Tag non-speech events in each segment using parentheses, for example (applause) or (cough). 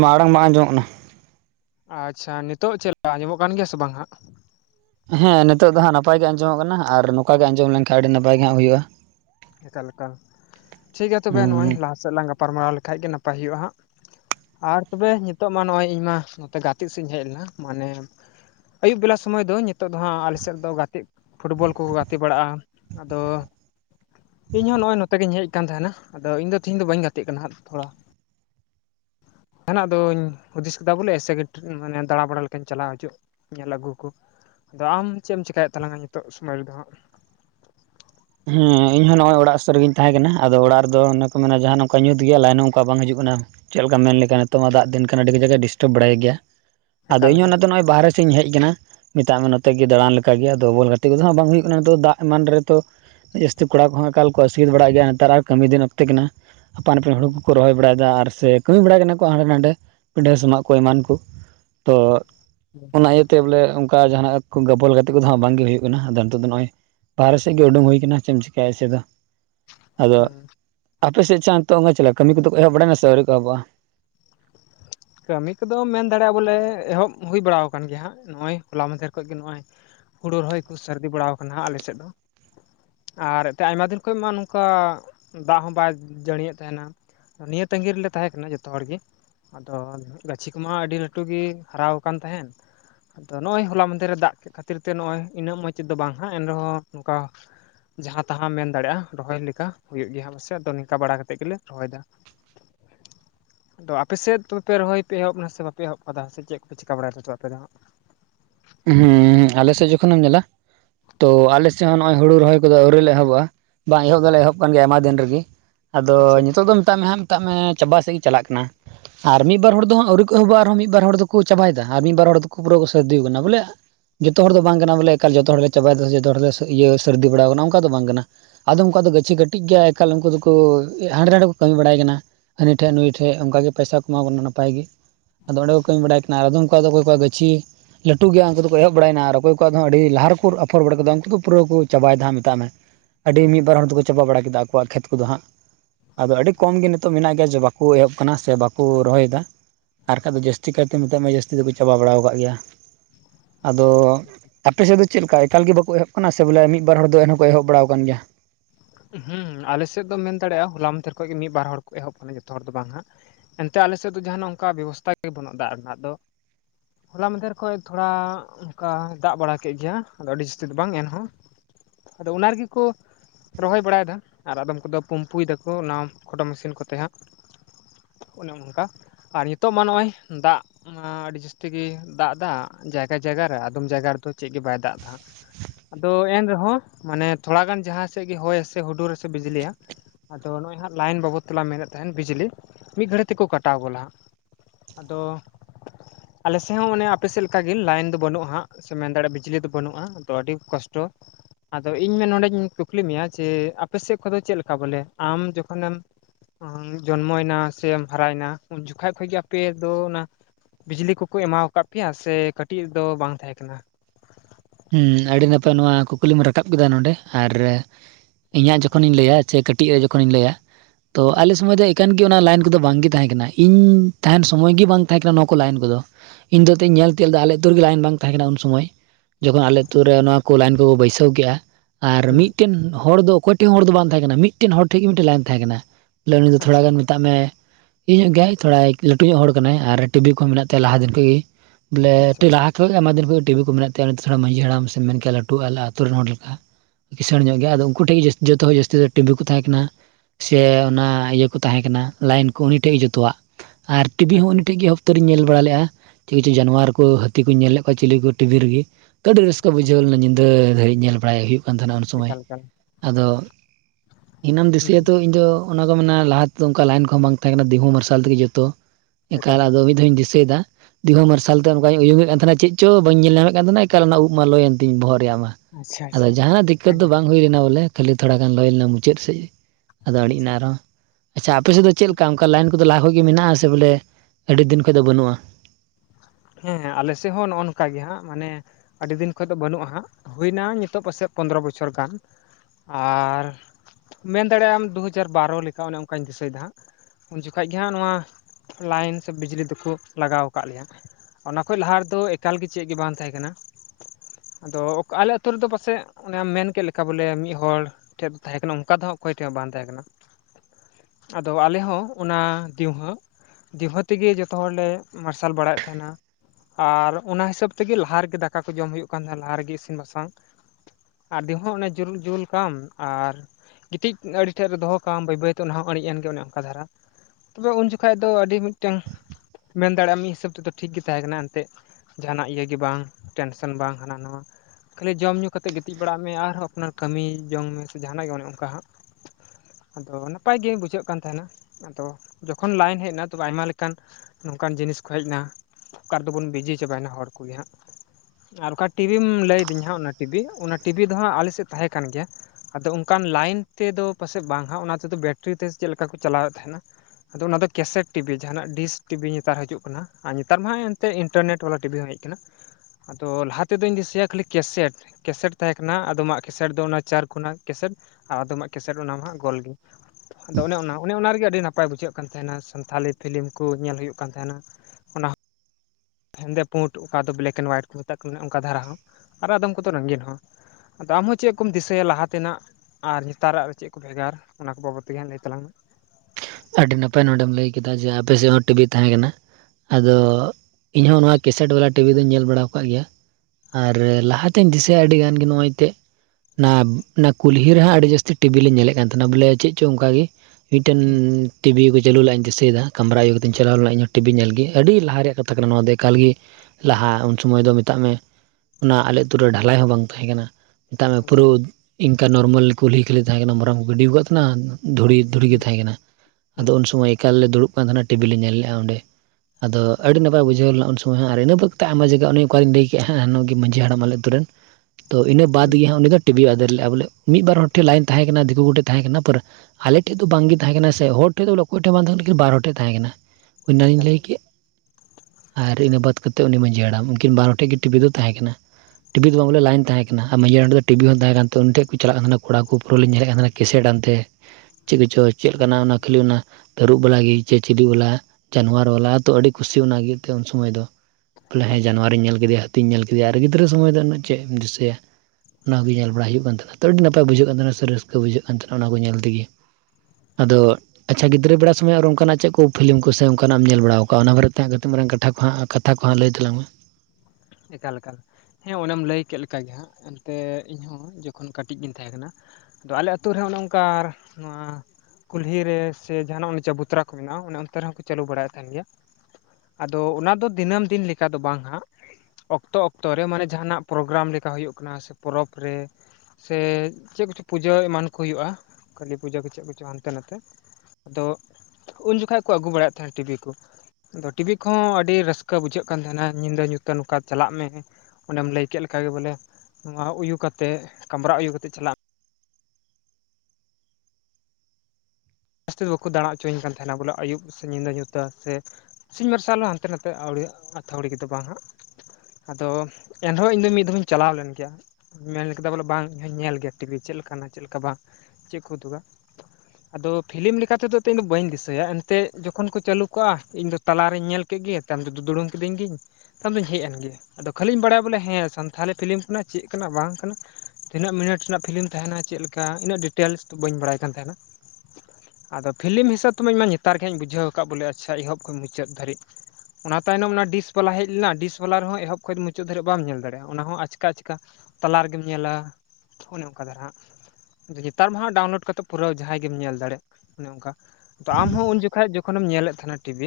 ᱢᱟᱜ ᱟᱲᱟᱝ ᱵᱟᱝ ᱟᱸᱡᱚᱢᱚᱜ ᱠᱟᱱᱟ᱾ ᱟᱪᱪᱷᱟ ᱱᱤᱛᱚᱜ ᱪᱮᱫ ᱞᱮᱠᱟ ᱟᱸᱡᱚᱢᱚᱜ ᱠᱟᱱ ᱜᱮᱭᱟ ᱥᱮ ᱵᱟᱝ ᱦᱟᱜ ᱦᱮᱸ ᱱᱤᱛᱚᱜ ᱫᱚ ᱦᱟᱸᱜ ᱱᱟᱯᱟᱭ ᱜᱮ ᱟᱸᱡᱚᱢᱚᱜ ᱠᱟᱱᱟ ᱟᱨ ᱱᱚᱝᱠᱟ ᱜᱮ ᱟᱸᱡᱚᱢ ᱞᱮᱱᱠᱷᱟᱱ ᱟᱹᱰᱤ ᱱᱟᱯᱟᱭ ᱜᱮ ᱦᱟᱜ ᱦᱩᱭᱩᱜᱼᱟ ᱮᱠᱟᱞ ᱮᱠᱟᱞ ᱴᱷᱤᱠ ᱜᱮᱭᱟ ᱛᱚᱵᱮ ᱱᱚᱜᱼᱚᱭ ᱦᱮᱸ ᱞᱟᱦᱟ ᱥᱮᱫ ᱞᱟᱝ ᱜᱟᱯᱟᱞᱢᱟᱨᱟᱣ ᱞᱮᱡ ᱜᱮ ᱱᱟᱯᱟᱭ ᱦᱩᱭᱩᱜᱼᱟ ᱦᱟᱸᱜ᱾ ᱟᱨ ᱛᱚᱵᱮ ᱱᱤᱛᱚᱜ ᱢᱟ ᱱᱚᱜᱼᱚᱭ ᱤᱧ ᱢᱟ ᱱᱚᱛᱮ ᱜᱟᱛᱮᱜ ᱥᱮᱫ ᱤᱧ ᱦᱮᱡ ᱞᱮᱱᱟ ᱢᱟᱱᱮ ᱟᱹᱭᱩᱵ ᱵᱮᱞᱟ ᱥᱚᱢᱚᱭ ᱫᱚ ᱱᱤᱛᱚᱜ ᱫᱚ ᱦᱟᱸᱜ ᱟᱞᱮ ᱥᱮᱫ ᱫᱚ ᱜᱟᱛᱮᱜ ᱯᱷᱩᱴᱵᱚᱞ ᱠᱚᱠᱚ ᱜᱟᱛᱮ ᱵᱟᱲᱟᱜᱼᱟ ᱟᱫᱚ ᱤᱧ ᱦᱚᱸ ᱱᱚᱜᱼᱚᱭ ᱱᱚᱛᱮᱜᱤᱧ ᱦᱮᱡ ᱠᱟᱱ ᱛᱟᱦᱮᱱᱟ ᱟᱫᱚ ᱤᱧ ᱫᱚ ᱛᱮᱦᱮᱧ ᱫᱚ ᱵᱟᱹᱧ ᱜᱟᱛᱮᱜ ᱠᱟᱱᱟ ᱦᱟᱸᱜ ᱛᱷᱚᱲᱟ ᱛᱟᱦᱮᱱ ᱟᱫᱚᱧ ᱦᱩᱫᱤᱥ ᱠᱮᱫᱟ ᱵᱚᱞᱮ ᱮᱥᱮ ᱜᱮ ᱢᱟᱱᱮ ᱫᱟᱬᱟ ᱵᱟᱲᱟ ᱞᱮ ᱞᱮᱠᱟᱧ ᱪᱟᱞᱟᱣ ᱦᱤᱡᱩᱜ ᱾ ᱧᱮᱞ ᱟᱹᱜᱩ ᱠᱩ, ᱟᱫᱚ ᱟᱢ ᱪᱮᱫ ᱮᱢ ᱪᱮᱠᱟᱭᱮᱫ ᱛᱟᱞᱟᱝᱟ ᱱᱤᱛᱚᱜ ᱥᱩᱢᱟᱹᱭ ᱨᱮᱫᱚ ᱦᱟᱸᱜ? ᱤᱧ ᱦᱚᱸ ᱱᱚᱜ-ᱚᱭ ᱚᱲᱟᱜ ᱥᱮᱫ ᱨᱮᱜᱮᱹᱧ ᱛᱟᱦᱮ ᱠᱟᱱᱟ ᱟᱫᱚ ᱚᱲᱟᱜ ᱨᱮᱫᱚ ᱚᱱᱟᱹ ᱠᱚ ᱢᱮᱱᱟ ᱡᱟᱦᱟ ᱱᱚᱠᱟ ᱧᱩᱛ ᱜᱮᱭᱟ ᱞᱟᱭᱤᱱ ᱦᱚᱸ ᱚᱱᱠᱟ ᱵᱟᱝ ᱦᱤᱡᱩᱜ ᱠᱟᱱᱟ ᱪᱮᱫ ᱞᱮᱠᱟ ᱢᱮᱱ ᱞᱮᱠᱟ ᱱᱤᱛᱚᱜ ᱢᱟ ᱫᱟᱜ ᱫᱤᱱ ᱠᱷᱟᱱ ᱟᱹᱰᱤ ᱠᱟᱡᱟᱠ ᱮ ᱰᱤᱥᱴᱟᱵᱽ ᱵᱟᱲᱟᱭ ᱜᱮᱭᱟ ᱟᱫᱚ ᱮᱠᱟᱞ ᱤᱧ ᱦᱚᱸ ᱮᱠᱟᱞ ᱚᱱᱟᱛᱮ ᱱᱚᱜ-ᱚᱭ ᱵᱟᱦᱨᱮ ᱥᱮᱫ ᱤᱧ ᱦᱮᱡ ᱢᱮᱛᱟᱜ ᱢᱮ ᱱᱚᱛᱮ ᱜᱮ ᱫᱟᱬᱟᱱ ᱞᱮᱠ ᱚᱱᱠᱟ ᱜᱮᱭᱟ ᱟᱫᱚ ᱵᱚᱞ ᱜᱟᱛᱮᱜ ᱠᱚᱫᱚ ᱦᱜ ᱵᱟᱝ ᱦᱩᱭᱩᱜ ᱠᱟᱱᱟ ᱱᱤᱛ ᱫᱟᱜ ᱮᱢᱟᱱ ᱨᱮᱛᱚ ᱾ ᱡᱟᱹᱥᱛᱤ ᱠᱚᱲᱟ ᱠᱚᱦᱚᱸ ᱮᱠᱟᱞ ᱠᱚ ᱟᱥᱠᱤᱛ ᱵᱟᱲᱟᱜ ᱜᱮᱭᱟ ᱱᱮᱛᱟᱨ ᱟᱨ ᱠᱟᱹᱢᱤ ᱫᱤᱱ ᱚᱠᱛᱚ ᱛᱮ ᱠᱟᱱᱟ ᱟᱯᱟᱱ ᱟᱹᱯᱤᱱ ᱦᱩᱸ ᱦᱩᱲᱩ ᱠᱚᱠᱚ ᱨᱚᱦᱚᱭ ᱵᱟᱲᱟᱭᱮᱫᱟ ᱟᱨ ᱥᱮ ᱠᱟᱹᱢᱤ ᱵᱟᱲᱟᱭ ᱠᱟᱱᱟ ᱠᱚ ᱦᱟᱸᱰᱮ ᱱᱟᱰᱮ ᱯᱤᱰᱷᱟᱹ ᱥᱚᱢᱟᱜ ᱠᱚ ᱮᱢᱟᱱ ᱠᱚ ᱛᱚ ᱚᱱᱟ ᱤᱭᱟᱹᱛᱮ ᱛᱮ ᱵᱚᱞᱮ ᱚᱱᱠᱟ ᱡᱟᱦᱱᱟᱜ ᱠᱚ ᱜᱟᱵᱚᱞ ᱜᱟᱛᱮ ᱠᱚᱫᱚᱜ ᱵᱟᱝ ᱜᱮ ᱦᱩᱭᱩᱜ ᱠᱟᱱᱟ ᱟᱫᱚ ᱱᱤᱛᱚᱜ ᱫᱚ ᱱᱚᱜ-ᱚᱭ ᱵᱟᱦᱨᱮ ᱥᱮᱫ ᱜᱮ ᱩᱰᱩᱝ ᱦᱩᱭ ᱪᱮᱫ ᱮᱢ ᱪᱤᱠᱟᱹᱭᱟ ᱪᱮᱫ ᱫᱚ ᱟᱫᱚ, ᱦᱩᱸ ᱟᱯᱮ ᱥᱮᱫ ᱪᱟ ᱱᱤᱛᱚ ᱚᱱᱠᱟ ᱪᱟᱞᱟ ᱠᱟᱹᱢᱤ ᱠᱚᱫᱚ ᱮᱦᱚᱵ ᱵᱟᱲᱟᱭ ᱱᱟ ᱥᱮ ᱟᱹᱣᱨᱤ ᱠᱚ ᱮᱦᱚᱵ-ᱟ? ᱠᱟᱹᱢᱤ ᱠᱚᱫᱚ ᱢᱮᱱ ᱫᱟᱲᱮᱭᱟᱜᱼᱟ ᱵᱚᱞᱮ ᱮᱦᱚᱵ ᱦᱩᱭ ᱵᱟᱲᱟ ᱟᱠᱟᱱ ᱜᱮᱭᱟ ᱦᱟᱸᱜ ᱱᱚᱜᱼᱚᱭ ᱦᱚᱞᱟ ᱢᱟᱦᱫᱷᱮᱨ ᱠᱷᱚᱱ ᱜᱮ ᱱᱚᱜᱼᱚᱭ ᱦᱩᱲᱩ ᱨᱚᱦᱚᱭ ᱠᱚ ᱥᱟᱹᱨᱫᱤ ᱵᱟᱲᱟᱣ ᱟᱠᱟᱱᱟ ᱟᱞᱮᱥᱮᱫ ᱫᱚ᱾ ᱟᱨ ᱮᱴᱟᱜ ᱟᱭᱢᱟ ᱫᱤᱱ ᱠᱷᱚᱱ ᱢᱟ ᱱᱚᱝᱠᱟ ᱫᱟᱜ ᱦᱚᱸ ᱵᱟᱭ ᱡᱟᱹᱲᱤᱭᱮᱫ ᱛᱟᱦᱮᱱᱟ᱾ ᱱᱤᱭᱟᱹ ᱛᱟᱺᱜᱤ ᱨᱮᱞᱮ ᱛᱟᱦᱮᱸ ᱠᱟᱱᱟ ᱡᱚᱛᱚ ᱦᱚᱲ ᱜᱮ᱾ ᱛᱚ ᱜᱟᱹᱪᱷᱤ ᱠᱚᱢᱟ ᱟᱹᱰᱤ ᱞᱟᱹᱴᱩ ᱜᱮ ᱦᱟᱨᱟ ᱟᱠᱟᱱ ᱛᱟᱦᱮᱱ ᱾ ᱟᱫᱚ ᱱᱚᱜ-ᱚᱭ ᱦᱚᱞᱟ ᱢᱟᱫᱷᱮᱨᱮ ᱫᱟᱜ ᱠᱮᱫ ᱠᱷᱟᱹᱛᱤᱨ ᱛᱮ ᱱᱚᱜ-ᱚᱭ ᱤᱱᱟᱹᱜ ᱢᱚᱡᱽ ᱛᱮᱫᱚ ᱵᱟᱝ ᱦᱟᱸᱜ ᱮᱱ ᱨᱮᱦᱚᱸ ᱱᱚᱝᱠᱟ ᱾ ᱡᱟᱦᱟᱸ ᱛᱟᱦᱟᱢ ᱢᱮᱱ ᱫᱟᱲᱮᱭᱟᱜ-ᱟ ᱨᱚᱦᱚᱭ ᱞᱮᱠᱟ ᱦᱳᱭᱳᱜ ᱜᱮᱭᱟ ᱯᱟᱥᱮ ᱟᱫᱚ ᱱᱤᱝᱠᱟ ᱵᱟᱲᱟ ᱠᱟᱛᱮᱜ ᱜᱮᱞᱮ ᱨᱚᱦᱚᱭ ᱫᱟ ᱾ ᱟᱫᱚ ᱟᱯᱮ ᱥᱮᱫ ᱟᱯᱮ ᱨᱚᱦᱚᱭ ᱯᱮ ᱮᱦᱚᱵ ᱱᱟᱥᱮ ᱵᱟᱯᱮ ᱮᱦᱚᱵ ᱠᱟᱫᱟ? ᱥᱮ ᱪᱮᱫ ᱠᱚ ᱯᱮ ᱪᱤᱠᱟᱹ ᱵᱟᱲᱟ ᱮᱫᱟ ᱛᱚ ᱟᱯᱮ ᱫᱚ ᱦᱟᱸᱜ? ᱦᱩᱸᱻ ᱟᱞᱮ ᱥᱮᱫ ᱡᱚᱠᱷᱚᱱᱮᱢ ᱧᱮᱞᱟ ᱛᱚ ᱟᱞᱮ ᱥᱮᱫ ᱦᱚᱸ ᱾ ᱱᱚᱜᱚᱭ ᱦᱩᱲᱩ ᱨᱚᱦᱚᱭ ᱠᱚᱫᱚ ᱟᱹᱣᱨᱤ ᱞᱮ ᱮᱦᱚᱵᱚᱜ-ᱟ ᱵᱟᱝ ᱮᱦᱚᱵ ᱫᱚᱞᱮ ᱮᱦᱚᱵ ᱟᱠᱟᱱ ᱜᱮᱭᱟ ᱟᱭᱢᱟ ᱫᱤᱱ ᱨᱮᱜᱮ ᱟᱫᱚ ᱟᱪᱪᱷᱟ ᱱᱤᱛᱚᱜ ᱫᱚ ᱢᱮᱛᱟᱜ ᱢᱮ ᱦᱟᱸᱜ ᱢᱮᱛᱟᱜ ᱢᱮ ᱪᱟᱵᱟ ᱥᱮᱫ ᱜᱮ ᱪᱟᱞᱟᱜ ᱠᱟᱱᱟ ᱾ ᱟᱨ ᱢᱤᱫ ᱵᱟᱨ ᱦᱚᱲ ᱫᱚ ᱟᱹᱣᱨᱤ ᱠᱚ ᱮᱦᱚᱵᱟ ᱟᱨᱦᱚᱸ ᱢᱤᱫ ᱵᱟᱨ ᱦᱚᱲ ᱫᱚᱠᱚ ᱪᱟᱵᱟᱭᱮᱫᱟ ᱟᱨ ᱢᱤᱫ ᱵᱟᱨ ᱦᱚᱲ ᱫᱚᱠᱚ ᱯᱩᱨᱟᱹ ᱠᱚ ᱥᱟᱹᱨᱫᱤ ᱟᱠᱟᱱᱟ ᱵᱚᱞᱮ ᱡᱚᱛᱚ ᱦᱚᱲ ᱫᱚ ᱵᱟᱝ ᱠᱟᱱᱟ ᱵᱚᱞᱮ ᱮᱠᱟᱞ ᱡᱚᱛᱚ ᱦᱚᱲᱮ ᱪᱟᱵᱟᱭᱮᱫ ᱥᱮ ᱡᱚᱛᱚ ᱦᱚᱲ ᱤᱭᱟᱹ ᱥᱟᱹᱨᱫᱤ ᱵᱟᱲᱟᱟᱣ ᱟᱠᱟᱱᱟ ᱚᱱᱠᱟ ᱫᱚ ᱵᱟᱝ ᱠᱟᱱᱟ ᱾ ᱟᱫᱚ ᱩᱱᱠᱩ ᱟᱜ ᱜᱟᱹᱪᱷᱤ ᱠᱟᱹᱴᱤᱡ ᱜᱮᱭᱟ ᱮᱠᱟᱞ ᱩᱱᱠᱩ ᱫᱚᱠᱚ ᱦᱟᱸᱰᱮ ᱱᱟᱰᱮ ᱠᱚ ᱠᱟᱹᱢᱤ ᱵᱟᱲᱟᱭ ᱠᱟᱱᱟ ᱦᱟᱹᱱᱤ ᱴᱷᱮᱡ ᱱᱩᱭ ᱴᱷᱮᱡ ᱚᱱᱠᱟᱜᱮ ᱯᱚᱭᱥᱟ ᱠᱚ ᱮᱢᱟ ᱠᱚ ᱠᱟᱱᱟ ᱱᱟᱯᱟᱭ ᱜᱮ ᱾ ᱟᱫᱚ ᱚᱸᱰᱮ ᱠᱟᱹᱢᱤ ᱵᱟᱲᱟᱭ ᱠᱟᱱᱟ ᱟᱨ ᱟᱫᱚᱢ ᱠᱚᱣᱟᱜ ᱫᱚ ᱚᱠᱚᱭ ᱠᱚᱣᱟᱜ ᱜᱟᱹᱪᱷᱤ ᱞᱟᱹᱴᱩ ᱜᱮᱭᱟ ᱩᱱᱠᱩ ᱫᱚᱠᱚ ᱮᱦᱚᱵ ᱵᱟᱲᱟᱭᱱᱟ ᱟᱨ ᱚᱠᱚᱭ ᱠᱚᱣᱟᱜ ᱫᱚ ᱟᱹᱰᱤ ᱞᱟᱦᱟ ᱨᱮᱠᱚ ᱟᱯᱷᱚᱨ ᱵᱟᱲᱟ ᱠᱟᱫᱟ ᱩᱱᱠᱩ ᱫᱚ ᱯᱩᱨᱟᱹ ᱠᱚ ᱪᱟᱵᱟᱭᱮᱫ ᱢᱮᱛᱟᱜ ᱢᱮ ᱟᱹᱰᱤ ᱢᱤᱫ ᱵᱟᱨ ᱦᱚᱲ ᱫᱚᱠᱚ ᱪᱟᱵᱟ ᱵᱟᱲᱟ ᱠᱮᱫᱟ ᱟᱠᱚᱣᱟᱜ ᱠᱷᱮᱛ ᱠᱚᱫᱚ ᱦᱟᱸᱜ ᱾ ᱟᱫᱚ ᱟᱹᱰᱤ ᱠᱚᱢ ᱜᱮ ᱱᱤᱛᱚᱜ ᱢᱮᱱᱟᱜ ᱜᱮᱭᱟ ᱡᱮ ᱵᱟᱠᱚ ᱮᱦᱚᱵ ᱠᱟᱱᱟ ᱥᱮ ᱵᱟᱠᱚ ᱨᱚᱦᱚᱭᱮᱫᱟ ᱾ ᱟᱨ ᱠᱷᱟᱡ ᱫᱚ ᱡᱟᱹᱥᱛᱤ ᱠᱟᱭᱛᱮ ᱢᱮᱛᱟᱜ ᱢᱮ ᱡᱟᱹᱥᱛᱤ ᱫᱚᱠᱚ ᱪᱟᱵᱟ ᱵᱟᱲᱟᱣᱟᱠᱟᱫ ᱜᱮᱭᱟ ᱾ ᱟᱫᱚ ᱟᱯᱮ ᱥᱮᱫ ᱫᱚ ᱪᱮᱫ ᱞᱮᱠᱟ ᱮᱠᱟᱞ ᱜᱮ ᱵᱟᱠᱚ ᱮᱦᱚᱵ ᱟᱠᱟᱱᱟ ᱥᱮ ᱵᱚᱞᱮ ᱢᱤᱫ ᱵᱟᱨ ᱦᱚᱲ ᱫᱚ ᱮᱱᱦᱚᱸ ᱮᱦᱚᱵ ᱵᱟᱲᱟ ᱟᱠᱟᱱ ᱜᱮᱭᱟ? ᱦᱮᱸ ᱟᱞᱮᱥᱮᱫ ᱫᱚᱢ ᱢᱮᱱ ᱫᱟᱲᱮᱭᱟᱜ-ᱟ ᱦᱚᱞᱟ ᱢᱟᱫᱷᱮᱨ ᱠᱷᱚᱱ ᱜᱮ ᱢᱤᱫ ᱵᱟᱨ ᱦᱚᱲ ᱠᱚ ᱮᱦᱚᱵ ᱟᱠᱟᱱᱟ ᱡᱚᱛᱚ ᱦᱚᱲ ᱫᱚ ᱵᱟᱝ ᱦᱟᱸᱜ ᱮᱱᱛᱮ ᱟᱞᱮ ᱥᱮᱫ ᱫᱚ ᱡᱟᱦᱟᱱᱟᱜ ᱚᱱᱠᱟ ᱵᱮᱵᱚᱥᱛᱷᱟ ᱜᱮ ᱵᱟᱹᱱᱩᱜ ᱫᱟᱜ ᱨᱮᱱᱟᱜ ᱫᱚ ᱾ ᱦᱚᱞᱟ ᱢᱟᱫᱷᱮᱨ ᱠᱷᱚᱡ ᱛᱷᱚᱲᱟ ᱚᱱᱠᱟ ᱫᱟᱜ ᱵᱟᱲᱟ ᱠᱮᱫ ᱜᱮᱭᱟ ᱟᱫᱚ ᱟᱹᱰᱤ ᱡᱟᱹᱥᱛᱤ ᱫᱚ ᱵᱟᱝ ᱮᱱᱦᱚᱸ ᱾ ᱟᱫᱚ ᱚᱱᱟ ᱨᱮᱜᱮ ᱠᱚ ᱨᱚᱦᱚᱭ ᱵᱟᱲᱟᱭᱮᱫᱟ ᱟᱨ ᱟᱫᱚᱢ ᱠᱚᱫᱚ ᱯᱩᱢᱯᱩᱭ ᱮᱫᱟᱠᱚ ᱚᱱᱟ ᱠᱷᱴᱳ ᱢᱮᱥᱤᱱ ᱠᱚᱛᱮ ᱦᱟᱸᱜ ᱚᱱᱮ ᱚᱱᱠᱟ ᱟᱨ ᱱᱤᱛᱳᱜ ᱢᱟ ᱱᱚᱜ-ᱚᱭ ᱫᱟᱜ ᱟᱹᱰᱤ ᱡᱟᱹᱥᱛᱤ ᱜᱮ ᱫᱟᱜ ᱮᱫᱟ ᱡᱟᱭᱜᱟ ᱡᱟᱭᱟᱨ ᱨᱮ ᱟᱫᱚᱢ ᱡᱟᱭᱜᱟ ᱨᱮᱫᱚ ᱪᱮᱫ ᱜᱮ ᱵᱟᱭ ᱫᱟᱜ ᱮᱫᱟ ᱟᱫᱚ ᱮᱱᱨᱮᱦᱚᱸ ᱢᱟᱱᱮ ᱛᱷᱚᱲᱟ ᱜᱟᱱ ᱡᱟᱦᱟᱸ ᱥᱮᱫ ᱜᱮ ᱦᱚᱭ ᱟᱥᱮ ᱦᱩᱰᱩᱨ ᱥᱮ ᱵᱤᱡᱽᱞᱤᱭᱟ ᱟᱫᱚ ᱱᱚᱜ-ᱚᱭ ᱦᱟᱸᱜ ᱞᱟᱭᱤᱱ ᱵᱟᱵᱚᱫ ᱛᱮᱞᱟᱝ ᱢᱮᱱᱮᱫ ᱛᱟᱦᱮᱸᱫ ᱵᱤᱡᱽᱞᱤ ᱢᱤᱫ ᱜᱷᱟᱹᱲᱤᱡ ᱛᱮᱠᱚ ᱠᱟᱴᱟᱣ ᱜᱚᱞᱟ ᱦᱟᱸᱜ ᱾ ᱟᱫᱚ ᱟᱞᱮ ᱥᱮᱫ ᱦᱚᱸ ᱚᱱᱮ ᱟᱯᱮ ᱥᱮᱫ ᱞᱮᱠᱟ ᱜᱮ ᱞᱟᱭᱤᱱ ᱫᱚ ᱵᱟᱹᱱᱩᱜᱟ ᱦᱟᱸᱜ ᱥᱮᱢ ᱢᱮᱱ ᱫᱟᱲᱮᱭᱟᱜ-ᱟ ᱵᱤᱡᱞᱤ ᱫᱚ ᱵᱟᱹᱱᱩᱜ-ᱟ ᱟᱫᱚ ᱟᱹᱰᱤ ᱠᱚᱥᱴᱚ ᱟᱫᱚ ᱤᱧ ᱢᱮ ᱱᱚᱰᱮᱧ ᱠᱩᱠᱞᱤ ᱢᱮᱭᱟ ᱡᱮ ᱟᱯᱮ ᱥᱮᱫ ᱠᱷᱚᱱ ᱫᱚ ᱪᱮᱫ ᱞᱮᱠᱟ ᱵᱚᱞᱮ ᱟᱢ ᱡᱚᱠᱷᱚᱱᱮᱢ ᱡᱚᱱᱢᱚᱭ ᱮᱱᱟ ᱥᱮᱢ ᱦᱟᱨᱟᱭ ᱮᱱᱟ ᱩᱱ ᱡᱚᱠᱷᱟᱡ ᱠᱷᱚᱱ ᱜᱮ ᱟᱯᱮ ᱫᱚ ᱚᱱᱟ ᱾ ᱵᱤᱡᱽᱞᱤ ᱠᱚᱠᱚ ᱮᱢᱟᱣ ᱟᱠᱟᱫ ᱯᱮᱭᱟ ᱥᱮ ᱠᱟᱹᱴᱤᱡ ᱫᱚ ᱵᱟᱝ ᱛᱟᱦᱮᱸ ᱠᱟᱱᱟ ᱦᱮᱸ ᱟᱹᱰᱤ ᱱᱟᱯᱟᱭ ᱱᱚᱣᱟ ᱠᱩᱠᱞᱤᱢ ᱨᱟᱠᱟᱵ ᱠᱮᱫᱟ ᱱᱚᱰᱮ ᱟᱨ ᱾ ᱤᱧᱟᱹᱜ ᱡᱚᱠᱷᱚᱱᱤᱧ ᱞᱟᱹᱭᱟ ᱥᱮ ᱠᱟᱹᱴᱤᱡ ᱨᱮ ᱡᱚᱠᱷᱚᱱᱤᱧ ᱞᱟᱹᱭᱟ ᱛᱚ ᱟᱞᱮ ᱥᱚᱢᱚᱭ ᱫᱚ ᱮᱠᱟᱱᱜ ᱜᱮ ᱚᱱᱟ ᱞᱟᱭᱤᱱ ᱠᱚᱫᱚ ᱵᱟᱝᱜᱮ ᱛᱟᱦᱮᱸ ᱠᱟᱱᱟ ᱤᱧ ᱛᱟᱦᱮᱱ ᱥᱚᱢᱚᱭ ᱜᱮ ᱵᱟᱝ ᱛᱟᱦᱮᱸ ᱠᱟᱱᱟ ᱱᱚᱣᱟ ᱠᱚ ᱞᱟᱭᱤᱱ ᱠᱚᱫᱚ ᱾ ᱤᱧ ᱫᱚᱧ ᱧᱮᱞ ᱛᱤᱭᱳᱜ ᱞᱮᱫᱟ ᱟᱞᱮ ᱟᱛᱩ ᱨᱮᱜᱮ ᱞᱟᱭᱤᱱ ᱵᱟᱝ ᱛᱟᱦᱮᱸ ᱠᱟᱱᱟ ᱩᱱ ᱥᱚᱢᱚᱭ ᱡᱚᱠᱷᱚᱱ ᱟᱞᱮ ᱟᱛᱩ ᱨᱮ ᱱᱚᱣᱟ ᱠᱚ ᱞᱟᱭᱤᱱ ᱠᱚᱠᱚ ᱵᱟᱹᱭᱥᱟᱹᱣ ᱠᱮᱫ-ᱟ ᱟᱨ ᱦᱩᱸ ᱢᱤᱫᱴᱮᱱ ᱦᱚᱲ ᱫᱚ ᱚᱠᱚᱭ ᱢᱤᱫᱴᱮᱱ ᱦᱚᱸ ᱦᱚᱲ ᱫᱚ ᱵᱟᱝ ᱛᱟᱦᱮᱸ ᱠᱟᱱᱟ ᱢᱤᱫᱴᱮᱱ ᱦᱚᱲ ᱴᱷᱮᱱ ᱜᱮ ᱢᱤᱫᱮᱱ ᱞᱟᱭᱤᱱ ᱛᱟᱦᱮᱸ ᱠᱟᱱᱟ ᱞᱟᱹᱲ ᱫᱚ ᱛᱷᱚᱲᱟ ᱟᱪᱪᱷᱟ ᱜᱟᱱ ᱢᱮᱛᱟᱜ ᱢᱮ ᱤᱧᱚᱜ ᱜᱮᱭᱟᱭ ᱛᱷᱚᱲᱟᱭ ᱞᱟᱹᱴᱩ ᱧᱚᱜ ᱦᱚᱲ ᱠᱟᱱᱟᱭ ᱟᱨ ᱴᱤᱵᱤ ᱠᱚᱦᱚᱸ ᱢᱮᱱᱟᱜ ᱛᱟᱭᱟ ᱞᱟᱦᱟ ᱫᱤᱱ ᱠᱷᱚᱡ ᱜᱤ ᱟᱪᱪᱷᱟ ᱵᱚᱞᱮ ᱟᱪᱪᱷᱟ ᱞᱟᱦᱟ ᱠᱷ ᱟᱭᱢᱟ ᱫᱤᱱ ᱠᱷᱚᱡ ᱴᱤᱵᱷᱤ ᱠᱚ ᱢᱮᱱᱟᱜ ᱛᱟᱭᱟ ᱩᱱᱤᱫᱚ ᱛᱷᱚᱲᱟ ᱢᱟᱺᱡᱷᱤ ᱦᱟᱲᱟᱢ ᱥᱮᱢ ᱢᱮᱱ ᱠᱮᱭᱟ ᱞᱟᱹᱴᱩ ᱟᱞᱮ ᱟᱛᱩ ᱨᱮᱱ ᱦᱚᱲ ᱞᱮᱠᱟ ᱠᱤᱸᱥᱟᱹᱬ ᱧᱚᱜ ᱜᱮᱭᱟ ᱟᱫᱚ ᱩᱱᱠᱩ ᱴᱷᱮᱱ ᱜᱮ ᱡᱚᱛᱚ ᱠᱷᱚᱡ ᱡᱟᱹᱥᱛᱤ ᱫᱚ ᱴᱤᱵᱷᱤ ᱠᱚ ᱛᱟᱦᱮᱸ ᱠᱟᱱᱟ ᱥᱮ ᱚᱱᱟ ᱤᱭᱟᱹ ᱠᱚ ᱛᱟᱦᱮᱸ ᱠᱟᱱᱟ ᱞᱟᱭᱤᱱ ᱠᱚ ᱩᱱᱤ ᱴᱷᱮᱡ ᱡᱚᱛᱚᱣᱟᱜ ᱟᱨ ᱴᱤᱵᱷᱤ ᱦᱚᱸ ᱟᱪᱪᱷᱟ ᱩᱱᱤ ᱴᱷᱮᱱ ᱜᱮ ᱮᱦᱚᱯᱛᱚᱨᱤᱧ ᱧᱮᱞ ᱵᱟᱲᱟ ᱞᱮᱫᱻᱟ ᱠᱤᱪᱷᱩ ᱡᱟᱱᱣᱟᱨ ᱠᱚ ᱦᱟᱹ ᱛᱤ ᱠᱩᱧ ᱧᱮᱞ ᱞᱮᱫ ᱠᱚᱣᱟ ᱪᱤᱞᱤ ᱠᱩ ᱴᱤᱵᱤ ᱨᱮᱜᱤ ᱛᱚ ᱟᱹᱰᱤ ᱨᱟᱹᱥᱠᱟᱹ ᱵᱩᱡᱷᱟᱹᱣ ᱞᱮᱱᱟ ᱧᱤᱫᱟᱹ ᱫᱷᱟᱹᱨᱤᱡ ᱧᱮᱞᱵᱟᱲᱟᱭ ᱦᱩᱭᱩᱜ ᱠᱟᱱᱛᱟᱦᱮᱱᱟ ᱩᱱ ᱥᱚᱢᱚᱹᱭ ᱮᱠᱟᱞ ᱮᱠᱟᱞ ᱟᱫᱚ ᱮᱱᱟᱹᱢ ᱦᱩᱸ ᱫᱤᱥᱟᱹᱛᱚ ᱤᱧ ᱫᱚ ᱚᱱᱟ ᱠᱚ ᱢᱮᱱᱟ ᱞᱟᱦᱟ ᱛᱮᱫᱚ ᱚᱱᱠᱟ ᱞᱟᱭᱤᱱ ᱠᱚᱦᱚᱸ ᱵᱟᱝ ᱛᱟᱦᱮᱸ ᱠᱟᱱᱟ ᱫᱤᱦᱳ ᱢᱟᱨᱥᱟᱞ ᱛᱮᱜᱮ ᱡᱚᱛᱚ ᱮᱠᱟᱞ ᱟᱫᱚ ᱢᱤᱫ ᱫᱷᱟᱣᱤᱧ ᱫᱤᱥᱟᱹᱭᱫᱟ ᱫᱤᱦᱩ ᱢᱟᱨᱥᱟᱞ ᱛᱮ ᱚᱱᱠᱟᱧ ᱩᱭᱩᱝᱮᱸᱜ ᱠᱟᱱ ᱛᱟᱦᱮᱸᱱᱟ ᱪᱮᱫ ᱪᱚ ᱵᱟᱹᱧ ᱧᱮᱞ ᱧᱟᱢᱮᱫ ᱠᱟᱱ ᱛᱟᱦᱮᱱᱟ ᱮᱠᱮᱞ ᱢᱟ ᱩᱵ ᱢᱟ ᱞᱚᱭᱮᱱ ᱛᱤᱧ ᱵᱚᱦᱚᱜ ᱨᱮᱭᱟᱜ ᱢᱟ ᱟᱪᱪᱷᱟ ᱟᱫᱚ ᱟᱪᱪᱷᱟ ᱡᱟᱦᱟᱱᱟᱜ ᱫᱤᱠᱠᱚᱛ ᱦᱮᱸ ᱫᱚ ᱦᱮᱸ ᱵᱟᱝ ᱦᱩᱭ ᱞᱮᱱᱟ ᱵᱚᱞᱮ ᱠᱷᱟᱹᱞᱤ ᱛᱷᱚᱲᱟ ᱜᱟᱱ ᱞᱟ. ᱭ ᱞᱮᱢ ᱢᱩᱪᱟᱹᱫ ᱥᱮᱫ ᱟᱫᱚ ᱟᱹᱲᱤᱡ ᱟᱪᱪᱷᱟ ᱱᱟ ᱟᱨᱦᱚᱸ ᱟᱪᱪᱷᱟ ᱟᱯᱮᱥᱮᱫ ᱫᱚ ᱪᱮᱫ ᱞᱮᱠᱟ ᱚᱱᱠᱟ ᱞᱟᱭᱤᱱ ᱠᱚᱫᱚ ᱞᱟᱦᱟ ᱠᱷᱚᱡ ᱜᱮ ᱢᱮᱱᱟᱜᱼᱟ ᱥᱮ ᱵᱚᱞᱮ ᱟᱹᱰᱤ ᱫᱤᱱ ᱠᱷᱚᱱ ᱫᱚ ᱵᱟᱹᱱᱩᱜᱼᱟ ᱦᱮᱸ ᱦᱮ ᱟᱞᱮ ᱥᱮᱫ ᱦᱚᱸ ᱱᱚᱜᱼᱚ ᱱᱚᱝᱠᱟ ᱜᱮ ᱦᱟᱸᱜ ᱢᱟᱱᱮ ᱟᱹᱰᱤ ᱫᱤᱱ ᱠᱷᱚᱡ ᱫᱚ ᱵᱟᱹᱱᱩᱜᱼᱟ ᱦᱟᱸᱜ ᱦᱩᱭᱱᱟ ᱱᱤᱛᱚᱜ ᱯᱟᱥᱮᱡ ᱯᱚᱸᱫᱨᱚ ᱵᱚᱪᱷᱚᱨ ᱜᱟᱱ ᱟᱨ ᱢᱮᱱ ᱫᱟᱲᱮᱜ ᱟᱢ ᱫᱩ ᱦᱟᱡᱟᱨ ᱵᱟᱨᱚ ᱞᱮᱠᱟ ᱚᱱᱮ ᱚᱝᱠᱟᱧ ᱫᱤᱥᱟᱹᱭᱫᱟ ᱦᱟᱸᱜ ᱩᱱ ᱡᱚᱠᱷᱟᱡ ᱜᱮ ᱦᱟᱸᱜ ᱱᱚᱣᱟ ᱞᱟᱭᱤᱱ ᱥᱮ ᱵᱤᱡᱽᱞᱤ ᱫᱩᱠᱩ ᱞᱟᱜᱟᱣ ᱠᱟᱫ ᱞᱮᱭᱟ ᱚᱱᱟ ᱠᱷᱚᱱᱚᱡ ᱞᱟᱦᱟ ᱨᱮᱫᱚ ᱮᱠᱟᱞ ᱜᱤ ᱪᱮᱫ ᱜᱤ ᱵᱟᱝ ᱛᱟᱦᱮᱸ ᱠᱟᱱᱟ ᱟᱫᱚ ᱟᱞᱮ ᱟᱹᱛᱩ ᱨᱮᱫᱚ ᱯᱟᱥᱮᱜ ᱚᱱᱮᱢ ᱢᱮᱱ ᱠᱮᱫ ᱞᱮᱠᱟ ᱵᱚᱞᱮ ᱢᱤᱫ ᱦᱚᱲ ᱴᱷᱮᱜ ᱫᱚ ᱛᱟᱦᱮᱸ ᱠᱟᱱᱟ ᱚᱱᱠᱟ ᱫᱚ ᱦᱟᱸᱜ ᱚᱠᱚᱭ ᱴᱷᱮᱜ ᱵᱟᱝ ᱛᱟᱦᱮᱸ ᱠᱟᱱᱟ᱾ ᱟᱫᱚ ᱟᱞᱮ ᱦᱚᱸ ᱚᱱᱟ ᱫᱤᱣᱦᱟᱹ ᱫᱤᱣᱦᱟᱹ ᱛᱮᱜᱮ ᱡᱚᱛᱚ ᱦᱚᱲᱞᱮ ᱢᱟᱨᱥᱟᱞ ᱵᱟᱲᱟᱭᱮᱫ ᱛᱟᱦᱮᱱᱟ ᱟᱨ ᱚᱱᱟ ᱦᱤᱥᱟᱹᱵᱽ ᱛᱮᱜᱮ ᱞᱟᱦᱟ ᱨᱮᱜᱮ ᱫᱟᱠᱟ ᱠᱚ ᱡᱚᱢ ᱦᱩᱭᱩᱜ ᱠᱟᱱ ᱛᱟᱦᱮᱱ ᱞᱟᱦᱟ ᱨᱮᱜᱮ ᱤᱥᱤᱱ ᱵᱟᱥᱟᱝ ᱟᱨ ᱫᱤᱦᱟᱸ ᱚᱱᱮ ᱡᱩᱞ ᱡᱩᱞ ᱠᱟᱢ ᱟᱨ ᱜᱤᱛᱤᱡ ᱟᱹᱰᱤ ᱴᱷᱮᱡ ᱨᱮ ᱫᱚᱦᱚ ᱠᱟᱜ ᱟᱢ ᱵᱟᱹᱭ ᱵᱟᱹᱭᱛᱮ ᱚᱱᱟ ᱦᱚᱸ ᱟᱹᱲᱤᱡ ᱮᱱ ᱜᱮ ᱚᱱᱮ ᱚᱱᱠᱟ ᱫᱷᱟᱨᱟ ᱛᱚᱵᱮ ᱩᱱ ᱡᱚᱠᱷᱟᱡ ᱫᱚ ᱟᱹᱰᱤ ᱢᱤᱫᱴᱮᱱ ᱢᱮᱱ ᱫᱟᱲᱮ ᱟᱢ ᱢᱤᱫ ᱦᱤᱥᱟᱹᱵ ᱛᱮᱫᱚ ᱴᱷᱤᱠ ᱜᱤ ᱛᱟᱦᱮᱸ ᱠᱟᱱᱟ ᱮᱱᱛᱮᱜ ᱡᱟᱦᱟᱱᱟᱜ ᱤᱭᱟᱹ ᱜᱮ ᱵᱟᱝ ᱴᱮᱱᱥᱮᱱ ᱵᱟᱝ ᱦᱟᱱᱟ ᱱᱚᱣᱟ ᱠᱷᱟᱹᱞᱤ ᱡᱚᱢᱼᱧᱩ ᱠᱟᱛᱮᱫ ᱜᱤᱛᱤᱡ ᱵᱟᱲᱟᱜ ᱢᱮ ᱟᱨᱦᱚᱸ ᱟᱯᱱᱟᱨ ᱠᱟᱹᱢᱤ ᱡᱚᱝ ᱢᱮ ᱥᱮ ᱡᱟᱦᱟᱱᱟᱜ ᱜᱮ ᱚᱱᱮ ᱚᱱᱠᱟ ᱦᱟᱸᱜ ᱟᱫᱚ ᱱᱟᱯᱟᱭ ᱜᱮ ᱵᱩᱡᱷᱟᱹᱜ ᱠᱟᱱ ᱛᱟᱦᱮᱱᱟ ᱟᱫᱚ ᱡᱚᱠᱷᱚᱱ ᱞᱟᱭᱤᱱ ᱦᱮᱡ ᱱᱟ ᱛᱚ ᱟᱭᱢᱟ ᱞᱮᱠᱟᱱ ᱱᱚᱝᱠᱟᱱ ᱡᱤᱱᱤᱥ ᱠᱚ ᱦᱮᱡ ᱮᱱᱟ ᱚᱠᱟᱨᱮ ᱫᱚᱵᱚᱱ ᱵᱤᱡᱤ ᱪᱟᱵᱟᱭᱮᱱᱟ ᱦᱚᱲ ᱠᱚᱜᱮ ᱦᱟᱸᱜ ᱟᱨ ᱚᱠᱟ ᱴᱤᱵᱷᱤᱢ ᱞᱟᱹᱭ ᱟᱹᱫᱤᱧ ᱦᱟᱸᱜ ᱚᱱᱟ ᱴᱤᱵᱷᱤ ᱚᱱᱟ ᱴᱤᱵᱷᱤ ᱫᱚ ᱦᱟᱸᱜ ᱟᱞᱮᱥᱮᱫ ᱛᱟᱦᱮᱸ ᱠᱟᱱ ᱜᱮᱭᱟ ᱟᱫᱚ ᱚᱱᱠᱟᱱ ᱞᱟᱭᱤᱱ ᱛᱮᱫᱚ ᱯᱟᱥᱮᱡ ᱵᱟᱝ ᱦᱟᱸᱜ ᱚᱱᱟ ᱛᱮᱫᱚ ᱵᱮᱴᱨᱤ ᱛᱮ ᱥᱮ ᱪᱮᱫ ᱞᱮᱠᱟ ᱠᱚ ᱪᱟᱞᱟᱣᱮᱫ ᱛᱟᱦᱮᱱᱟ ᱟᱫᱚ ᱚᱱᱟ ᱫᱚ ᱠᱮᱥᱮᱴ ᱴᱤᱵᱷᱤ ᱡᱟᱦᱟᱱᱟᱜ ᱰᱤᱥ ᱴᱤᱵᱷᱤ ᱱᱮᱛᱟᱨ ᱦᱤᱡᱩᱜ ᱠᱟᱱᱟ ᱟᱨ ᱱᱮᱛᱟᱨ ᱢᱟ ᱦᱟᱸᱜ ᱮᱱᱛᱮᱜ ᱤᱱᱴᱟᱨᱱᱮᱴ ᱵᱟᱞᱟ ᱴᱤᱵᱷᱤ ᱦᱚᱸ ᱦᱮᱡ ᱟᱠᱟᱱᱟ ᱟᱫᱚ ᱞᱟᱦᱟ ᱛᱮᱫᱚᱧ ᱫᱤᱥᱟᱹᱭᱟ ᱠᱷᱟᱹᱞᱤ ᱠᱮᱥᱮᱴ ᱠᱮᱥᱮᱴ ᱛᱟᱦᱮᱸ ᱠᱟᱱᱟ ᱟᱫᱚᱢᱟᱜ ᱠᱮᱥᱮᱴ ᱫᱚ ᱚᱱᱟ ᱪᱟᱨ ᱠᱚᱱᱟ ᱠᱮᱥᱮᱴ ᱟᱫᱚ ᱢᱟᱜ ᱠᱮᱥᱮᱴ ᱚᱱᱟ ᱢᱟ ᱦᱟᱸᱜ ᱜᱚᱞ ᱜᱮ ᱟᱫᱚ ᱚᱱᱮ ᱚᱱᱟ ᱚᱱᱮ ᱚᱱᱟ ᱨᱮᱜᱮ ᱟᱹᱰᱤ ᱱᱟᱯᱟᱭ ᱵᱩᱡᱷᱟᱹᱜ ᱠᱟᱱ ᱛᱟᱦᱮᱱᱟ ᱥᱟᱱᱛᱷᱟᱞᱤ ᱯᱷᱤᱞᱤᱢ ᱠᱚ ᱧᱮᱞ ᱦᱩᱭᱩᱜ ᱠᱟᱱ ᱛᱟᱦᱮᱱᱟ᱾ ᱚᱱᱟ ᱦᱮᱸᱫᱮ ᱯᱩᱸᱰ ᱚᱠᱟ ᱫᱚ ᱵᱞᱮᱠ ᱮᱱᱰ ᱣᱟᱭᱤᱴ ᱠᱚ ᱚᱱᱠᱟ ᱫᱷᱟᱨᱟ ᱦᱚᱸ ᱟᱨ ᱟᱫᱚᱢ ᱠᱚᱫᱚ ᱨᱚᱝᱜᱤᱱ ᱦᱚᱸ ᱟᱫᱚ ᱟᱢᱦᱚᱸ ᱪᱮᱫ ᱠᱚᱢ ᱫᱤᱥᱟᱹᱭᱟ ᱞᱟᱦᱟ ᱛᱮᱱᱟᱜ ᱟᱨ ᱱᱮᱛᱟᱨᱟᱜ ᱪᱮᱫ ᱠᱚ ᱵᱷᱮᱜᱟᱨ ᱚᱱᱟ ᱠᱚ ᱵᱟᱵᱚᱛ ᱛᱮᱜᱮ ᱦᱟᱸᱜ ᱞᱟᱹᱭ ᱛᱟᱞᱟᱝ ᱢᱮ ᱟᱹᱰᱤ ᱱᱟᱯᱟᱭ ᱱᱚᱰᱮᱢ ᱞᱟᱹᱭ ᱠᱮᱫᱟ ᱡᱮ ᱟᱯᱮ ᱥᱮᱫ ᱦᱚᱸ ᱴᱤᱵᱷᱤ ᱛᱟᱦᱮᱸ ᱠᱟᱱᱟ ᱟᱫᱚ ᱤᱧ ᱦᱚᱸ ᱱᱚᱣᱟ ᱠᱮᱥᱮᱴ ᱵᱟᱞᱟ ᱴᱤᱵᱷᱤ ᱫᱚᱧ ᱧᱮᱞ ᱵᱟᱲᱟᱣ ᱟᱠᱟᱫ ᱜᱮᱭᱟ᱾ ᱟᱨ ᱞᱟᱦᱟᱛᱤᱧ ᱫᱤᱥᱟᱹᱭᱟ ᱟᱹᱰᱤ ᱜᱟᱱ ᱜᱮ ᱱᱚ ᱚᱭ ᱛᱮᱜ ᱚᱱᱟ ᱚᱱᱟ ᱠᱩᱞᱦᱤ ᱨᱮᱦᱟᱸᱜ ᱟᱹᱰᱤ ᱡᱟᱹᱥᱛᱤ ᱴᱤᱵᱤᱞᱮ ᱧᱮᱞᱮᱫ ᱠᱟᱱ ᱛᱟᱦᱮᱱᱟ ᱵᱚᱞᱮ ᱪᱮᱫ ᱪᱚ ᱚᱱᱠᱟ ᱜᱮ ᱢᱤᱫᱴᱮᱱ ᱢᱮ ᱦᱩᱸ ᱴᱤᱵᱷᱤ ᱦᱚ ᱠᱚ ᱪᱟᱹᱞᱩ ᱞᱮᱫᱼᱟ ᱤᱧ ᱫᱤᱥᱟᱹᱭ ᱫᱟ ᱠᱟᱢᱨᱟ ᱟ. ᱜᱩ ᱠᱟᱛᱮᱧ ᱪᱟᱞᱟᱣ ᱞᱮᱱᱟ ᱤᱧ ᱦᱚᱸ ᱴᱤᱵᱷᱤ ᱧᱮᱞ ᱜᱮ ᱟᱹᱰᱤ ᱞᱟᱦᱟ ᱨᱮᱭᱟᱜ ᱠᱟᱛᱷᱟ ᱠᱟᱱᱟ ᱱᱚᱣᱟ ᱫᱚ ᱮᱠᱟᱞ ᱜᱤ ᱞᱟᱦᱟ ᱩᱱ ᱥᱚᱢᱚᱭ ᱫᱚ ᱢᱮᱛᱟᱜ ᱢᱮ ᱚᱱᱟ ᱟᱞᱮ ᱟᱛᱩ ᱨᱮ ᱰᱷᱟᱞᱟᱭ ᱦᱚᱸ ᱵᱟᱝ ᱛᱟᱦᱮᱸ ᱠᱟᱱᱟ᱾ ᱢᱮᱛᱟᱜ ᱢᱮ ᱟᱪᱪᱷᱟ ᱯᱩᱨᱟᱹ ᱤᱱᱠᱟ ᱱᱚᱨᱢᱟᱞ ᱠᱩᱞᱦᱤ ᱠᱷᱟᱹᱞᱤ ᱛᱟᱦᱮᱸ ᱠᱟᱱᱟ᱾ ᱢᱩᱨᱟᱢ ᱠᱚ ᱜᱤᱰᱤᱠᱟᱜ ᱛᱟᱦᱮᱸᱱᱟ ᱫᱷᱩᱲᱤ ᱫᱷᱩᱲᱤ ᱜᱮ ᱦᱩᱸ ᱛᱟᱦᱮᱸ ᱠᱟᱱᱟ ᱟᱫᱚ ᱦᱩᱸ ᱩᱱ ᱥᱚᱢᱚᱭ ᱮᱠᱟᱞ ᱞᱮ ᱫᱩᱲᱩᱵ ᱠᱟᱱ ᱛᱟᱦᱮᱸᱱᱟ ᱾ ᱴᱤᱵᱤ ᱞᱮ ᱧᱮᱞ ᱞᱮᱜ-ᱟ ᱚᱸᱰᱮ ᱟᱫᱚ ᱟᱹᱰᱤ ᱱᱟᱯᱟᱭ ᱵᱩᱡᱷᱟᱹᱣ ᱞᱮᱱᱟ ᱩᱱ ᱥᱚᱢᱚᱭ ᱦᱚᱸ ᱟᱨ ᱤᱱᱟᱹ ᱯᱚᱨ ᱠᱚᱛᱮ ᱟᱭᱢᱟ ᱡᱟᱭᱜᱟ ᱩᱱᱤ ᱚᱠᱟᱨᱮᱧ ᱞᱟᱹᱭ ᱠᱮᱜ ᱟ ᱢᱟᱹᱡᱷᱤ ᱦᱟᱲᱟᱢ ᱟᱞᱮ ᱫᱚ ᱛᱩᱨᱮᱱ ᱛᱚ ᱤᱱᱟᱹ ᱵᱟᱫᱽ ᱦᱩᱸ ᱜᱮ ᱦᱟᱸᱜ ᱩᱱᱤ ᱫᱚ ᱴᱤᱵᱤ ᱟᱫᱮᱨ ᱞᱮ ᱟᱜᱩ ᱞᱮᱜ ᱢᱤᱜ ᱵᱟᱨ ᱦᱚᱲ ᱴᱷᱮᱜ ᱞᱟᱭᱤᱱ ᱛᱟᱦᱮᱸ ᱠᱟᱱᱟ, ᱫᱤᱠᱩ ᱠᱚᱴᱷᱮ ᱛᱟᱦᱮᱸ ᱠᱟᱱᱟ ᱟᱛᱳ ᱨᱮ᱾ ᱟᱞᱮ ᱴᱷᱮᱡ ᱫᱚ ᱵᱟᱝ ᱜᱮ ᱛᱟᱦᱮᱸ ᱠᱟᱱᱟ ᱥᱮ, ᱦᱚᱲ ᱴᱮᱡ ᱫᱚ ᱵᱚᱞᱮ ᱚᱠᱚᱭ ᱴᱷᱮᱡ ᱵᱟᱝ ᱛᱟᱦᱮᱸ ᱠᱟᱱᱟ, ᱞᱮᱠᱤᱱ ᱵᱟᱨ ᱦᱚᱲ ᱴᱷᱮᱡ ᱛᱟᱦᱮᱸ ᱠᱟᱱᱟ ᱮᱠᱟᱞ ᱚᱱᱟᱧᱞᱟᱹᱭ ᱠᱮᱜ᱾ ᱟᱨ ᱤᱱᱟᱹ ᱵᱟᱫ ᱠᱟᱛᱮᱜ ᱩᱱᱤ ᱢᱟᱹᱡᱷᱤ ᱦᱟᱲᱟᱢ ᱩᱱᱠᱤᱱ ᱵᱟᱨ ᱦᱚᱲ ᱴᱷᱮᱡ ᱜᱮ ᱴᱤᱵᱷᱤ ᱫᱚ ᱛᱟᱦᱮᱸ ᱠᱟᱱᱟ ᱾ ᱴᱤᱵᱷᱤ ᱫᱚ ᱵᱟᱝ ᱵᱚᱞᱮ ᱞᱟᱭᱤᱱ ᱛᱟᱦᱮᱸ ᱠᱟᱱᱟ ᱟᱨ ᱢᱟᱹᱡᱷᱤ ᱦᱟᱲᱟᱢ ᱴᱷᱮᱱ ᱫᱚ ᱴᱤᱵᱷᱤ ᱦᱚᱸ ᱛᱟᱦᱮᱸ ᱠᱟᱱ ᱛᱮ ᱩᱱ ᱴᱷᱮᱱ ᱠᱚ ᱪᱟᱞᱟᱜ ᱠᱟᱱ ᱛᱟᱦᱮᱸᱱᱟ ᱠᱚᱲᱟ ᱠᱩ ᱯᱩᱨᱟᱹ ᱞᱮ ᱧᱮᱞᱮᱜ ᱠᱟᱱ ᱛᱟᱦᱮᱸᱱᱟ ᱾ ᱠᱮᱥᱮᱴ ᱟᱱᱛᱮ ᱪᱮᱜ ᱠᱚᱪᱚ ᱪᱮᱜ ᱞᱮᱠᱟᱱᱟᱜ? ᱚᱱᱟ ᱠᱷᱟᱹᱞᱤ ᱚᱱᱟ ᱛᱟᱹᱨᱩᱵ ᱵᱟᱞᱟᱜᱮ ᱪᱮ ᱪᱤᱞᱤ ᱵᱟᱞᱟ? ᱡᱟᱱᱣᱟᱨ ᱵᱟᱞᱟ ᱛᱚ ᱟᱹᱰᱤ ᱠᱩᱥᱤ ᱚᱱᱟ ᱜᱮ ᱛᱚ ᱩᱱ ᱥᱩᱚᱢᱚᱭ ᱫᱚ ᱵᱚᱞᱮ ᱮᱠᱟᱞ ᱦᱮᱸ ᱮᱠᱟᱞ ᱡᱟᱱᱣᱟᱨᱤᱧ ᱧᱮᱞ ᱠᱮᱫᱮᱭᱟ ᱛᱤᱧ ᱧᱮᱞ ᱠᱮᱫᱮᱭᱟ ᱟᱨ ᱜᱤᱫᱽᱨᱟᱹ ᱥᱚᱢᱚᱭ ᱫᱚ ᱩᱱᱟᱹᱜ ᱪᱮᱫ ᱮᱢ ᱫᱤᱥᱟᱹᱭᱟ ᱚᱱᱟ ᱜᱮ ᱧᱮᱞ ᱵᱟᱲᱟ ᱦᱩᱭᱩᱜ ᱠᱟᱱ ᱛᱟᱦᱮᱸᱱᱟ᱾ ᱛᱚ ᱟᱹᱰᱤ ᱱᱟᱯᱟᱭ ᱵᱩᱡᱷᱟᱹᱜ ᱠᱟᱱ ᱛᱟᱦᱮᱸᱱᱟ ᱥᱮ ᱨᱟᱹᱥᱠᱟᱹ ᱵᱩᱡᱷᱟᱹᱜ ᱠᱟᱱ ᱛᱟᱦᱮᱸᱱᱟ ᱚᱱᱟ ᱠᱚ ᱧᱮᱞ ᱛᱮᱜᱤ᱾ ᱟᱫᱚ ᱟᱪᱪᱷᱟ ᱜᱤᱫᱽᱨᱟᱹ ᱵᱮᱲᱟ ᱥᱚᱢᱚᱭ ᱟᱨ ᱚᱱᱠᱟᱱᱟᱜ ᱪᱮᱜ ᱠᱚ ᱯᱷᱤᱞᱢ ᱠᱚ ᱥᱮ ᱚᱱᱠᱟᱱᱟᱜ ᱮᱢ ᱧᱮᱞ ᱵᱟᱲᱟᱣ ᱠᱟᱜ ᱟ? ᱚᱱᱟ ᱵᱟᱨᱮᱛᱮ ᱠᱟᱹᱴᱤᱡ ᱢᱟᱨᱟᱝ ᱠᱟᱛᱷᱟ ᱠᱚ ᱦᱟᱸᱜ ᱠᱟᱛᱷᱟ ᱠᱚᱦᱚᱸ ᱞᱟᱹᱭ ᱛᱟᱞᱟᱝ ᱢᱮ, ᱮᱠᱟᱞ ᱮᱠᱟᱞ ᱦᱮᱸ ᱚᱱᱮᱢ ᱞᱟᱹᱭ ᱠᱮᱜ ᱞᱮᱠᱟ ᱡᱟᱦᱟᱸ ᱮᱱᱛᱮ ᱤᱧᱦᱚᱸ ᱡᱚᱠᱷᱚᱱ ᱠᱟᱹᱴᱤᱡ ᱜᱤᱧ ᱛᱟᱦᱮᱸ ᱠᱟᱱᱟ᱾ ᱫᱚ ᱟᱞᱮ ᱟᱹᱛᱩ ᱨᱮ ᱚᱱᱮ ᱚᱱᱠᱟᱨ ᱱᱚᱣᱟ ᱠᱩᱞᱦᱤ ᱨᱮ ᱥᱮ ᱡᱟᱦᱚᱱᱟᱜ ᱚᱱᱮ ᱪᱟᱵᱩᱛᱨᱟ ᱠᱚ ᱢᱮᱱᱟᱜ-ᱟ, ᱚᱱᱮ ᱚᱱᱛᱮ ᱨᱮᱦᱚᱸ ᱠᱚ ᱪᱟᱹᱞᱩ ᱵᱟᱲᱟᱭᱮᱫ ᱛᱟᱦᱮᱱ ᱜᱮᱭᱟ ᱾ ᱟᱫᱚ ᱚᱱᱟ ᱫᱚ ᱫᱤᱱᱟᱹᱢ ᱫᱤᱱ ᱞᱮᱠᱟ ᱫᱚ ᱵᱟᱝ ᱦᱟᱸᱜ᱾ ᱚᱠᱛᱚ ᱚᱠᱛᱚ ᱨᱮ ᱢᱟᱱᱮ ᱡᱟᱦᱟᱸᱱᱟᱜ ᱯᱨᱳᱜᱨᱟᱢ ᱞᱮᱠᱟ ᱦᱩᱭᱩᱜ ᱠᱟᱱᱟ ᱥᱮ ᱯᱚᱨᱚᱵ ᱨᱮ᱾ ᱥᱮ ᱪᱮᱜ ᱠᱚᱪᱩ ᱯᱩᱡᱟᱹ ᱮᱢᱟᱱ ᱠᱚ ᱦᱩᱭᱩᱜ ᱟ? ᱠᱟᱹᱞᱤ ᱯᱩᱡᱟᱹ ᱠᱚ ᱪᱮᱜ ᱠᱚᱪᱚ ᱦᱟᱱᱛᱮ ᱱᱟᱛᱮ ᱟᱫᱚ ᱩᱱ ᱡᱚᱠᱷᱟᱜ ᱠᱚ ᱟᱹᱜᱩ ᱵᱟᱲᱟᱭᱮᱜ ᱛᱟᱦᱮᱸ ᱴᱤᱵᱷᱤ ᱠᱚ᱾ ᱟᱫᱚ ᱴᱤᱵᱷᱤ ᱠᱚᱦᱚᱸ ᱟᱹᱰᱤ ᱨᱟᱹᱥᱠᱟᱹ ᱵᱩᱡᱷᱟᱹᱜ ᱠᱟᱱ ᱛᱟᱦᱮᱸᱱᱟ ᱧᱤᱫᱟᱹ ᱧᱩᱛᱟᱹᱱ ᱱᱚᱝᱠᱟ ᱪᱟᱞᱟᱜ ᱢᱮ ᱚᱱᱮᱢ ᱞᱟᱹᱭ ᱠᱮᱜ ᱞᱮᱠᱟ ᱜᱮ ᱵᱚᱞᱮ, ᱱᱚᱣᱟ ᱩᱭᱩ ᱠᱟᱛᱮ ᱠᱟᱢᱨᱟ ᱩᱭᱩ ᱠᱟᱛᱮ ᱪᱟᱞᱟᱜ ᱢᱮ᱾ ᱡᱟᱹᱥᱛᱤ ᱫᱚ ᱵᱟᱠᱚ ᱫᱟᱬᱟ ᱦᱚᱪᱚᱧ ᱠᱟᱱ ᱛᱟᱦᱮᱱᱟ ᱵᱚᱞᱮ ᱟᱹᱭᱩᱵ ᱥᱮ, ᱧᱤᱫᱟᱹ ᱧᱩᱛᱟᱹᱛ ᱥᱮ ᱾ ᱥᱤᱧ ᱢᱟᱨᱥᱟᱞ ᱦᱚᱸ ᱦᱟᱱᱛᱮ ᱱᱟᱛᱮ ᱟᱹᱣᱲᱤ ᱟᱜ ᱟᱹᱛᱷᱟᱹᱣᱲᱤ ᱠᱚᱫᱚ ᱵᱟᱝ ᱦᱟᱸᱜ᱾ ᱟᱫᱚ ᱮᱱᱦᱚᱸ ᱤᱧ ᱫᱚ ᱢᱤᱫ ᱫᱚᱢ ᱢᱤᱧ ᱪᱟᱞᱟᱣ ᱞᱮᱱ ᱜᱮᱭᱟ᱾ ᱢᱮᱱ ᱠᱮᱫᱟ ᱵᱚᱞᱮ ᱵᱟᱝ ᱤᱧ ᱦᱚᱸᱧ ᱧᱮᱞ ᱜᱮᱭᱟ ᱴᱤᱵᱷᱤ ᱪᱮᱜ ᱞᱮᱠᱟᱱᱟ ᱪᱮᱜ ᱞᱮᱠᱟ ᱵᱟᱝ ᱪᱮᱫ ᱠᱚ ᱩᱫᱩᱜᱟ ᱾ ᱟᱫᱚ ᱯᱷᱤᱞᱤᱢ ᱞᱮᱠᱟ ᱛᱮᱫᱚ ᱛᱮ ᱤᱧ ᱫᱚ ᱵᱟᱹᱧ ᱫᱤᱥᱟᱹᱭᱟ, ᱮᱱᱛᱮᱜ ᱡᱚᱠᱷᱚᱱ ᱠᱚ ᱪᱟᱹᱞᱩ ᱠᱟᱜ-ᱟ ᱤᱧ ᱫᱚ ᱛᱟᱞᱟᱨᱮᱧ ᱧᱮᱞ ᱠᱮᱜ ᱜᱮ, ᱛᱟᱭᱚᱢ ᱛᱮ ᱫᱩᱫᱩᱲᱩᱢ ᱠᱤᱫᱤᱧ ᱜᱤᱧ ᱛᱟᱭᱚᱢ ᱫᱚᱧ ᱦᱮᱡ ᱮᱱ ᱜᱮ᱾ ᱟᱫᱚ ᱠᱷᱟᱹᱞᱤᱧ ᱵᱟᱲᱟᱭᱟ ᱵᱚᱞᱮ ᱦᱮᱸ ᱥᱟᱱᱛᱷᱟᱞᱤ ᱯᱷᱤᱞᱤᱢ ᱠᱟᱱᱟ, ᱪᱮᱜ ᱠᱟᱱᱟ, ᱵᱟᱝ ᱠᱟᱱᱟ ᱾ ᱛᱤᱱᱟᱹᱜ ᱢᱤᱱᱤᱴ ᱨᱮᱱᱟᱜ ᱯᱷᱤᱞᱤᱢ ᱛᱟᱦᱮᱸᱱᱟ ᱪᱮᱜ ᱞᱮᱠᱟ, ᱤᱱᱟᱹᱜ ᱰᱤᱴᱮᱞᱥ ᱫᱚ ᱵᱟᱹᱧ ᱵᱟᱲᱟᱭ ᱠᱟᱱ ᱛᱟᱦᱮᱸᱱᱟ? ᱟᱫᱚ ᱯᱷᱤᱞᱤᱢ ᱦᱤᱥᱟᱹᱵ ᱛᱮᱢᱟᱹᱧ ᱤᱧ ᱢᱟ ᱱᱮᱛᱟᱨ ᱜᱮ ᱤᱧ ᱵᱩᱡᱷᱟᱹᱣ ᱠᱟᱜ ᱵᱚᱞᱮ ᱟᱪᱪᱷᱟ ᱮᱦᱚᱵ ᱠᱷᱚᱱ ᱢᱩᱪᱟᱹᱜ ᱫᱷᱟᱹᱨᱤᱡ᱾ ᱚᱱᱟ ᱛᱟᱭᱱᱚᱢ ᱚᱱᱟ ᱰᱤᱥ ᱵᱟᱞᱟ ᱦᱮᱡ ᱞᱮᱱᱟ ᱰᱤᱥ ᱵᱟᱞᱟ ᱨᱮᱦᱚᱸ ᱮᱦᱚᱵ ᱠᱷᱚᱡ ᱢᱩᱪᱟᱹᱫ ᱫᱷᱟᱹᱨᱤᱡ ᱵᱟᱢ ᱧᱮᱞ ᱫᱟᱲᱮᱭᱟᱜ-ᱟ, ᱚᱱᱟ ᱦᱚᱸ ᱟᱪᱠᱟ ᱟᱪᱠᱟ ᱾ ᱛᱟᱞᱟ ᱨᱮᱜᱮᱢ ᱧᱮᱞᱟ ᱚᱱᱮ ᱚᱱᱠᱟ ᱜᱮ ᱦᱟᱸᱜ᱾ ᱱᱮᱛᱟᱨ ᱢᱟ ᱦᱟᱸᱜ ᱰᱟᱭᱩᱱᱞᱳᱰ ᱠᱟᱛᱮᱜ ᱯᱩᱨᱟᱹ ᱡᱟᱦᱟᱸᱭ ᱜᱮᱢ ᱧᱮᱞ ᱫᱟᱲᱮᱭᱟᱜ, ᱚᱱᱮ ᱚᱱᱠᱟ᱾ ᱛᱚ ᱟᱢᱦᱚᱸ ᱩᱱ ᱡᱚᱠᱷᱟᱡ ᱡᱚᱠᱷᱚᱱᱮᱢ ᱧᱮᱞᱮᱜ ᱛᱟᱦᱮᱸᱱᱟ ᱴᱤᱵᱷᱤ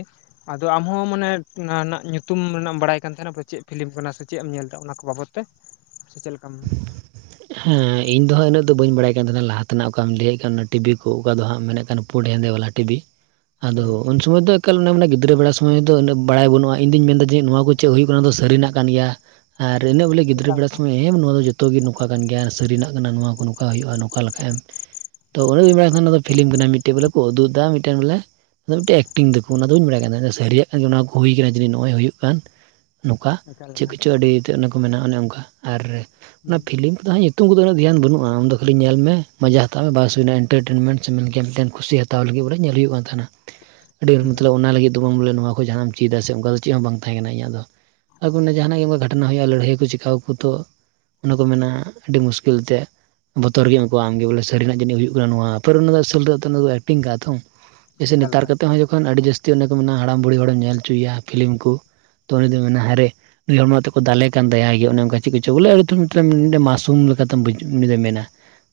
ᱟᱫᱚ ᱟᱢᱦᱚᱸ ᱢᱟᱱᱮ ᱚᱱᱟ ᱨᱮᱱᱟᱜ ᱧᱩᱛᱩᱢ ᱨᱮᱱᱟᱜ ᱮᱢ ᱵᱟᱲᱟᱭ ᱠᱟᱱ ᱛᱟᱦᱮᱸᱱᱟ᱾ ᱪᱮᱜ ᱯᱷᱤᱞᱤᱢ ᱠᱟᱱᱟ ᱥᱮ ᱪᱮᱜ ᱮᱢ ᱧᱮᱞ ᱫᱟ ᱚᱱᱟ ᱠᱚ ᱵᱟᱵᱚᱛ? ᱚᱛᱮ ᱥᱮ ᱪᱮᱜ ᱞᱮᱠᱟᱢ ᱦᱮᱸ ᱤᱧ ᱫᱚ ᱦᱟᱸᱜ ᱤᱱᱟᱹᱜ ᱫᱚ ᱵᱟᱹᱧ ᱵᱟᱲᱟᱭ ᱠᱟᱱ ᱛᱟᱦᱮᱸᱱᱟ, ᱞᱟᱦᱟ ᱛᱮᱱᱟᱜ ᱚᱠᱟᱢ ᱞᱟᱹᱭᱮᱜ ᱠᱟᱱ ᱴᱤᱵᱷᱤ ᱠᱚ ᱚᱠᱟ ᱫᱚ ᱦᱟᱸᱜ ᱢᱮᱱᱮᱜ ᱠᱟᱱ᱾ ᱯᱳᱰ ᱦᱮᱸᱫᱮ ᱵᱟᱞᱟ ᱴᱤᱵᱷᱤ (inaudible) ᱟᱫᱚ ᱩᱱ ᱥᱚᱢᱚᱭ ᱫᱚ ᱮᱠᱟᱞ ᱚᱱᱟᱢ ᱢᱮᱱᱟ ᱜᱤᱫᱽᱨᱟᱹ ᱵᱮᱲᱟ ᱥᱚᱢᱚᱭ ᱫᱚ ᱩᱱᱟᱹᱜ ᱵᱟᱲᱟᱭ ᱵᱟᱹᱱᱩᱜ-ᱟ, ᱤᱧ ᱫᱩᱧ ᱢᱮᱱ ᱫᱟ ᱡᱮ ᱱᱚᱣᱟ ᱠᱚ ᱪᱮᱜ ᱦᱩᱭᱩᱜ ᱠᱟᱱᱟ ᱫᱚ ᱥᱟᱹᱨᱤᱱᱟᱜ ᱠᱟᱱ ᱜᱮᱭᱟ ᱾ ᱟᱨ ᱤᱱᱟᱹᱜ ᱵᱚᱞᱮ ᱜᱤᱫᱽᱨᱟᱹ ᱮᱠᱟᱞ ᱵᱮᱲᱟ ᱥᱚᱢᱚᱭ ᱮᱢ ᱱᱚᱣᱟ ᱫᱚ ᱡᱚᱛᱚ ᱜᱤ ᱱᱚᱝᱠᱟ ᱠᱟᱱ ᱜᱮᱭᱟ ᱥᱟᱹᱨᱤᱱᱟᱜ ᱠᱟᱱᱟ ᱱᱚᱣᱟ ᱠᱚ ᱱᱚᱝᱠᱟ ᱦᱩᱭᱩᱜ-ᱟ, ᱱᱚᱝᱠᱟ ᱞᱮᱠᱷᱟᱡ ᱮᱢ ᱛᱚ ᱩᱱᱟᱹᱜ ᱫᱚ ᱵᱟᱧ ᱵᱟᱲᱟᱭ ᱛᱟᱦᱮᱫ ᱯᱷᱤᱞᱤᱢ ᱠᱟᱱᱟ ᱢᱤᱫᱴᱮᱱ ᱵᱚᱞᱮ ᱠᱚ ᱩᱫᱩᱜ ᱮᱫᱟ ᱢᱤᱫᱴᱮᱱ ᱵᱚᱞᱮ ᱢᱤᱫᱴᱮᱡ ᱮᱠᱴᱤᱝ ᱫᱟᱠᱚ ᱚᱱᱟ ᱫᱚ ᱵᱟᱹᱧ ᱵᱟᱲᱟᱭ ᱠᱟᱱᱛᱟᱸᱦᱮ ᱥᱟᱹᱨᱤᱭᱟᱜ ᱠᱟᱱ ᱚᱱᱟ ᱠᱚ ᱦᱩᱭ ᱟᱠᱟᱱᱟ ᱡᱟᱹᱱᱤᱡ ᱱᱚᱜ- ᱚᱭ ᱦᱩᱭᱩᱜ ᱠᱟᱱ, ᱱᱚᱝᱠᱟ ᱮᱠᱟᱞ ᱮᱠᱟᱞ ᱪᱮᱫ ᱦᱩᱸ ᱠᱚᱪᱚ ᱟᱹᱰᱤᱛᱮᱫ ᱚᱱᱟ ᱠᱚ ᱢᱮᱱᱟ ᱚᱱᱮ ᱚᱱᱠᱟ, ᱟᱨ ᱚᱱᱟ ᱦᱩᱸ ᱯᱷᱤᱞᱤᱢ ᱠᱚᱫᱚ ᱦᱟᱜ ᱧᱩᱛᱩᱢ ᱠᱚᱫᱚ ᱦᱟᱸᱜ ᱫᱷᱮᱭᱟᱱ ᱵᱹᱱᱩᱜᱼᱟ ᱟᱢ ᱠᱷᱟᱹᱞᱤ ᱧᱮᱞ ᱢᱮ ᱢᱟᱡᱟ ᱦᱟᱛᱟᱣ ᱢᱮ ᱵᱟᱥ ᱦᱩᱭ ᱮᱱᱟ ᱮᱱᱴᱮᱱᱴᱢᱮᱱ ᱥᱮ ᱢᱮᱫ ᱠᱮᱫ ᱴᱮᱱ ᱠᱩᱥᱤ ᱦᱟᱛᱟ ᱦᱟᱛᱟᱣ ᱞᱟᱹᱜᱤᱫ ᱵᱚᱞᱮ ᱧᱮᱞ ᱦᱩᱭᱩᱜ ᱠᱟᱱ ᱛᱟᱦᱮᱱᱟ, ᱟᱹᱰᱤ ᱢᱚᱛᱞᱚᱵ ᱚᱱᱟ ᱞᱟᱹᱜᱤᱫ (unintelligible) ᱵᱚᱞᱮ ᱱᱚᱣᱟ ᱠᱚ ᱡᱟᱦᱟᱱᱟᱜ ᱮᱢ ᱪᱮᱫᱟ ᱥᱮ ᱚᱱᱠᱟ ᱫᱚ ᱪᱮᱫ ᱦᱚᱸ ᱵᱟᱝ ᱛᱟᱦᱮᱸ ᱠᱟᱱᱟ ᱤᱧᱟᱹᱜ ᱫᱚ ᱟᱵᱚ ᱡᱟᱦᱟᱱᱟᱜ ᱜᱮ ᱜᱷᱟᱴᱟᱱᱟ ᱦᱩᱭᱩᱜᱼᱟ ᱞᱟᱹᱲᱦᱟᱹᱭ ᱟᱠᱚ ᱪᱮᱠᱟ ᱟᱠᱚ ᱛᱚ ᱚᱱᱟ ᱠᱚ ᱢᱮᱱᱟ ᱟᱹᱰᱤ ᱢᱩᱥᱠᱤᱞ ᱛᱮ ᱵᱚᱛᱚᱨ ᱜᱮᱢ ᱟᱹᱠᱟᱹᱣᱟ ᱟᱢᱜᱮ ᱵᱚᱞᱮ ᱥᱟᱹᱨᱤ ᱱᱟᱜ ᱡᱟᱹᱱᱤᱡ ᱦᱩᱭᱩᱜ ᱠᱟᱱᱟ ᱱᱚᱣᱟ ᱯᱟᱨ ᱚᱱᱟᱫᱚ ᱟᱥᱚᱞ ᱫᱚ ᱮᱱᱛᱮ (unintelligible) ᱴᱤᱝ ᱜᱟ ᱛᱷᱚᱝ ᱡᱮᱥᱮ ᱮᱠᱟᱞ ᱱᱮᱛᱟᱨ ᱮᱠᱟᱞ ᱦᱩᱸ ᱠᱟᱛᱮ ᱦᱚᱸ ᱡᱚᱠᱷᱚᱱ ᱟᱹᱰᱤ ᱡᱟᱹᱥᱛᱤ ᱪᱮᱫ ᱚᱱᱮ ᱠᱚ ᱢᱮᱱᱟ ᱦᱟᱲᱟᱢ ᱵᱩᱲᱦᱤ ᱦᱚᱲᱮᱢ ᱧᱮᱞ ᱦᱚᱪᱚᱭᱮᱭᱟ ᱯᱷᱤᱞᱤᱢ ᱠᱩ, ᱛᱚ ᱩᱱᱤ ᱫᱚᱭ ᱢᱮᱱᱟ ᱦᱟᱭᱨᱮ ᱱᱩᱭ ᱦᱚᱲ ᱢᱟ ᱱᱤᱛᱚᱜ ᱠᱚ ᱫᱟᱞᱮ ᱠᱟᱱ ᱫᱟᱭᱟ ᱜᱮ᱾ ᱚᱱᱮ ᱚᱱᱠᱟ ᱪᱮᱜ ᱠᱚᱪᱚ ᱵᱚᱞᱮ ᱟᱲᱩᱡ ᱛᱷᱟᱹᱲᱩᱡ ᱦᱩᱸ ᱢᱟᱥᱩᱢ ᱞᱮᱠᱟᱛᱮᱢ ᱵᱩᱡ ᱩᱱᱤᱫᱚᱭ ᱢᱮᱱᱟ,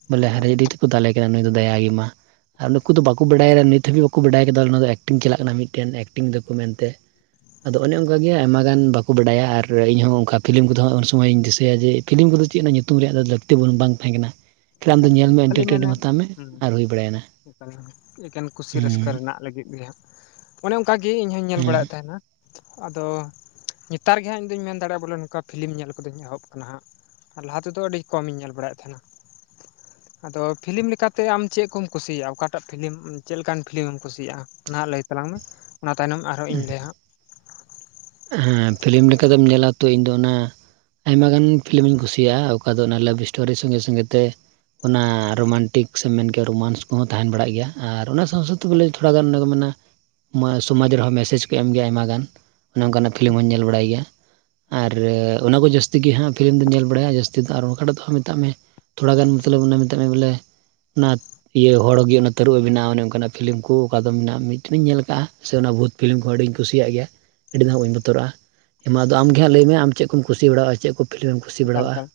ᱵᱚᱞᱮ ᱮᱠᱟᱞ ᱦᱟᱭᱨᱮ ᱮᱠᱟᱞ ᱟᱹᱰᱤ ᱛᱮᱠᱚ ᱫᱟᱞᱮ ᱠᱟᱱᱟ, ᱱᱩᱭ ᱫᱚ ᱫᱟᱭᱟ ᱜᱮ ᱢᱟ ᱟᱨ ᱱᱩᱠᱩ ᱫᱚ ᱵᱟᱠᱚ ᱵᱟᱰᱟᱭᱟ ᱨᱮ ᱱᱤᱛ ᱦᱟᱹᱵᱤᱡ ᱵᱟᱠᱚ ᱵᱟᱰᱟᱭ ᱠᱮᱫᱟ ᱚᱱᱟ ᱫᱚ ᱮᱠᱴᱤᱝ ᱪᱟᱞᱟᱜ ᱠᱟᱱᱟ ᱢᱤᱫᱴᱮᱱ ᱮᱠᱴᱤᱝ ᱫᱟᱠᱩ ᱢᱮᱱᱛᱮ ᱾ ᱟᱫᱚ ᱚᱱᱮ ᱚᱱᱠᱟ ᱜᱮ ᱟᱭᱢᱟ ᱜᱟᱱ ᱵᱟᱠᱚ ᱵᱟᱰᱟᱭᱟ ᱟᱨ ᱤᱧᱦᱚᱸ ᱚᱝᱠᱟ ᱯᱷᱤᱞᱤᱢ ᱠᱚᱫᱚ ᱦᱚᱸ ᱩᱱ ᱥᱚᱢᱚᱭ ᱤᱧ ᱫᱤᱥᱟᱹᱭᱟ ᱡᱮ ᱯᱷᱤᱞᱤᱢ ᱠᱚᱫᱚ ᱪᱮᱫ ᱚᱱᱟ ᱧᱩᱛᱩᱢ ᱨᱮᱭᱟᱜ ᱫᱚ ᱞᱟᱹᱠᱛᱤ ᱵᱚᱱ ᱵᱟᱝ ᱛᱟᱦᱮᱸ ᱠᱟᱱᱟ ᱠᱷᱟᱹᱞᱤ ᱟᱢ ᱫᱚ ᱮᱠᱟᱞ ᱧᱮᱞ ᱮᱠᱟᱞ ᱢᱮ ᱠᱷᱟᱹᱞᱤ ᱢᱮᱱᱟ ᱮᱱᱴᱟᱨᱴᱮᱱᱢ ᱦᱟᱛᱟᱣ ᱢᱮ ᱦᱩᱸ ᱟᱨ ᱦᱩᱭ ᱵᱟᱲᱟᱭᱮᱱᱟ ᱮᱠᱟᱞ ᱠᱩᱥᱤ ᱨᱟᱹᱥᱠᱟᱹ ᱦᱮᱸ ᱨᱮᱱᱟᱜ ᱞᱟᱹᱜᱤᱫ ᱜᱮ ᱦᱟᱸᱜ ᱚᱱᱮ ᱚᱱᱠᱟᱜᱮ ᱤᱧ ᱦᱚᱧ ᱧᱮᱞ ᱦᱮᱸ ᱵᱟᱲᱟᱭᱮᱫ ᱛᱟᱦᱮᱱᱟ ᱟᱫᱚ ᱱᱮᱛᱟᱨ ᱜᱮ ᱦᱟᱸᱜ ᱤᱧᱫᱩᱧ ᱢᱮᱱ ᱫᱟᱲᱮᱜᱼᱟ ᱵᱚᱞᱮ ᱱᱚᱝᱠᱟ ᱯᱷᱤᱞᱤᱢ ᱧᱮᱞ ᱠᱚᱫᱚᱧ ᱮᱦᱚᱵ ᱟᱠᱟᱱᱟ ᱦᱟᱸᱜ ᱟᱨ ᱞᱟᱦᱟ ᱛᱮᱫᱚ ᱟᱹᱰᱤ ᱠᱚᱢ ᱤᱧ ᱧᱮᱞ ᱵᱟᱲᱟᱭᱮᱫ ᱛᱟᱦᱮᱱᱟ ᱟᱫᱚ ᱯᱷᱤᱞᱤᱢ ᱞᱮᱠᱟᱛᱮ ᱟᱢ ᱪᱮᱜ ᱠᱚᱢ ᱠᱩᱥᱤᱭᱟᱜᱼᱟ ᱚᱠᱟᱴᱟᱜ ᱯᱷᱤᱞᱤᱢ, ᱪᱮᱫ ᱞᱮᱠᱟᱱ ᱯᱷᱤᱞᱤᱢ ᱮᱢ ᱠᱩᱥᱤᱭᱟᱜ-ᱟ ᱚᱱᱟ ᱦᱟᱸᱜ ᱞᱟᱹᱭ ᱛᱟᱞᱟᱝ ᱢᱮ ᱚᱱᱟ ᱛᱟᱭᱱᱚᱢ ᱟᱨᱦᱚᱸ ᱤᱧ ᱞᱟᱹᱭᱟ ᱦᱟᱸᱜ ᱦᱮᱸ ᱯᱷᱤᱞᱤᱢ ᱞᱮᱠᱟ ᱞᱮᱠᱟᱫᱚᱢ ᱧᱮᱞᱟ ᱛᱚ ᱤᱧ ᱫᱚ ᱚᱱᱟ ᱟᱭᱢᱟ ᱜᱟᱱ ᱯᱷᱤᱞᱤᱢᱤᱧ ᱠᱩᱥᱤᱭᱟᱜ-ᱟ ᱚᱠᱟ ᱫᱚ ᱚᱱᱟ ᱞᱟᱵᱷ ᱤᱥᱴᱳᱨᱤ ᱥᱚᱸᱜᱮ ᱥᱚᱸᱜᱮ ᱛᱮ ᱚᱱᱟ ᱨᱳᱢᱟᱱᱴᱤᱠ ᱥᱮ ᱢᱮᱱᱠᱮᱭᱟ ᱨᱳᱢᱟᱱᱥ ᱠᱚᱦᱚᱸ ᱛᱟᱦᱮᱸ ᱵᱟᱲᱟᱜ ᱜᱮᱭᱟ ᱟᱨ ᱚᱱᱟ ᱥᱟᱶ ᱥᱟᱶᱛᱮ ᱵᱚᱞᱮ ᱛᱷᱚᱲᱟ ᱜᱟᱱ ᱚᱱᱮ ᱠᱚ ᱢᱮᱱᱟ ᱥᱚᱢᱟᱡᱽ ᱨᱮᱦᱚᱸ ᱢᱮᱥᱮᱡᱽ ᱠᱚ ᱮᱢ ᱜᱮᱭᱟ ᱟᱭᱢᱟ ᱜᱟᱱ ᱚᱱᱮ ᱚᱱᱠᱟᱱᱟᱜ ᱯᱷᱤᱞᱤᱢ ᱦᱚᱧ ᱧᱮᱞ ᱵᱟᱲᱟᱭ ᱜᱮᱭᱟ ᱟᱨ ᱚᱱᱟ ᱠᱚ ᱡᱟᱹᱥᱛᱤ ᱜᱮ ᱦᱟᱸᱜ ᱯᱷᱤᱞᱤᱢ ᱫᱚᱧ ᱧᱮᱞ ᱵᱟᱲᱟᱭᱟ ᱡᱟᱹᱥᱛᱤ ᱫᱚ ᱟᱨ ᱚᱠᱟᱴᱟᱜ ᱫᱚ ᱢᱮᱛᱟᱜ ᱢᱮ ᱛᱷᱚᱲᱟᱜᱟᱱ ᱢᱚᱛᱞᱚᱵ ᱢᱮᱛᱟᱜ ᱢᱮ ᱵᱚᱞᱮ, ᱚᱱᱟ ᱤᱭᱟᱹ ᱦᱚᱲ ᱜᱮ ᱚᱱᱟ ᱛᱟᱹᱨᱩᱵᱽ ᱮ ᱵᱮᱱᱟᱜ-ᱟ ᱚᱱᱮ ᱚᱱᱠᱟᱱᱟᱜ ᱯᱷᱤᱞᱤᱢ ᱠᱩ, ᱚᱠᱟ ᱫᱚ ᱢᱮᱱᱟᱜ-ᱟ ᱢᱤᱫᱴᱮᱱᱤᱧ ᱧᱮᱞ ᱟᱠᱟᱜᱼᱟ ᱥᱮ ᱚᱱᱟ ᱵᱷᱩᱛ ᱯᱷᱤᱞᱤᱢ ᱠᱚᱦᱚ ᱟᱹᱰᱤᱧ ᱠᱩᱥᱤᱭᱟᱜ ᱜᱮᱭᱟ ᱟᱹᱰᱤ ᱫᱚ ᱦᱟᱸᱜ ᱵᱟᱹᱧ ᱵᱚᱛᱚᱨᱟᱜᱼᱟ ᱢᱟ ᱟᱫᱚ ᱟᱢᱜᱮ ᱦᱟᱸᱜ ᱞᱟᱹᱭ ᱢᱮ ᱟᱢ ᱪᱮᱫ ᱠᱚᱢ ᱠᱩᱥᱤ ᱵᱟᱲᱟᱭᱟᱜᱼᱟ ᱪᱮᱫ ᱠᱚᱢ ᱮᱠᱟᱞ ᱮᱠᱟᱞ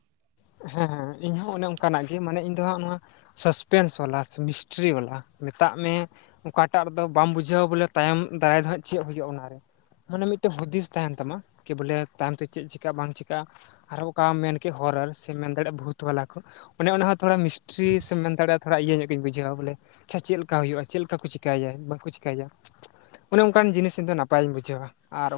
ᱦᱮᱸ ᱦᱮᱸ ᱤᱧ ᱦᱚᱸ ᱚᱱᱮ ᱚᱱᱠᱟᱱᱟᱜ ᱜᱮ ᱢᱟᱱᱮ ᱤᱧ ᱫᱚ ᱦᱟᱸᱜ ᱱᱚᱣᱟ ᱥᱟᱥᱯᱮᱱᱥ ᱵᱟᱞᱟ ᱥᱮ ᱢᱤᱥᱴᱨᱤ ᱵᱟᱞᱟ ᱢᱮᱛᱟᱜ ᱢᱮ ᱚᱠᱟᱴᱟᱜ ᱨᱮᱫᱚ ᱵᱟᱢ ᱵᱩᱡᱷᱟᱹᱣᱟ ᱵᱚᱞᱮ ᱛᱟᱭᱚᱢ ᱫᱟᱨᱟᱭ ᱫᱚ ᱦᱟᱸᱜ ᱪᱮᱫ ᱦᱩᱭᱩᱜ-ᱟ ᱚᱱᱟᱨᱮ, ᱢᱟᱱᱮ ᱢᱤᱫᱴᱮᱱ ᱦᱩᱫᱤᱥ ᱛᱟᱦᱮᱱ ᱛᱟᱢᱟ ᱠᱤ ᱵᱚᱞᱮ ᱛᱟᱭᱚᱢᱛᱮ ᱪᱮᱫ ᱪᱤᱠᱟᱹᱜ-ᱟ ᱵᱟᱝ ᱪᱤᱠᱟᱹᱜ-ᱟ᱾ ᱠᱟ ᱢᱮᱱᱠᱮ ᱦᱚᱨᱚᱨ ᱥᱮ ᱢᱮᱱ ᱫᱟᱲᱮᱭᱟᱜᱼᱟ ᱵᱷᱩᱛ ᱵᱟᱞᱟ ᱠᱚ ᱚᱱᱮ ᱚᱱᱟ ᱦᱚᱸ ᱛᱷᱚᱲᱟ ᱢᱤᱥᱴᱨᱤ ᱥᱮ ᱢᱮᱱ ᱫᱟᱲᱮᱭᱟᱜ ᱛᱷᱚᱲᱟ ᱤᱭᱟᱹ ᱧᱚᱜ ᱜᱤᱧ ᱵᱩᱡᱷᱟᱹᱣᱟ ᱵᱚᱞᱮ ᱟᱪᱪᱷᱟ ᱪᱮᱫ ᱞᱮᱠᱟ ᱦᱩᱭᱩᱜᱼᱟ ᱪᱮᱫ ᱞᱮᱠᱟ ᱠᱚ ᱪᱤᱠᱟᱭ-ᱭᱟ ᱵᱟᱠᱚ ᱪᱤᱠᱟᱭ-ᱭᱟ ᱚᱱᱮ ᱚᱱᱠᱟᱱ ᱡᱤᱱᱤᱥ ᱤᱧ ᱫᱚ ᱱᱟᱯᱟᱭᱤᱧ ᱵᱩᱡᱷᱟᱹᱣᱟ ᱟᱨ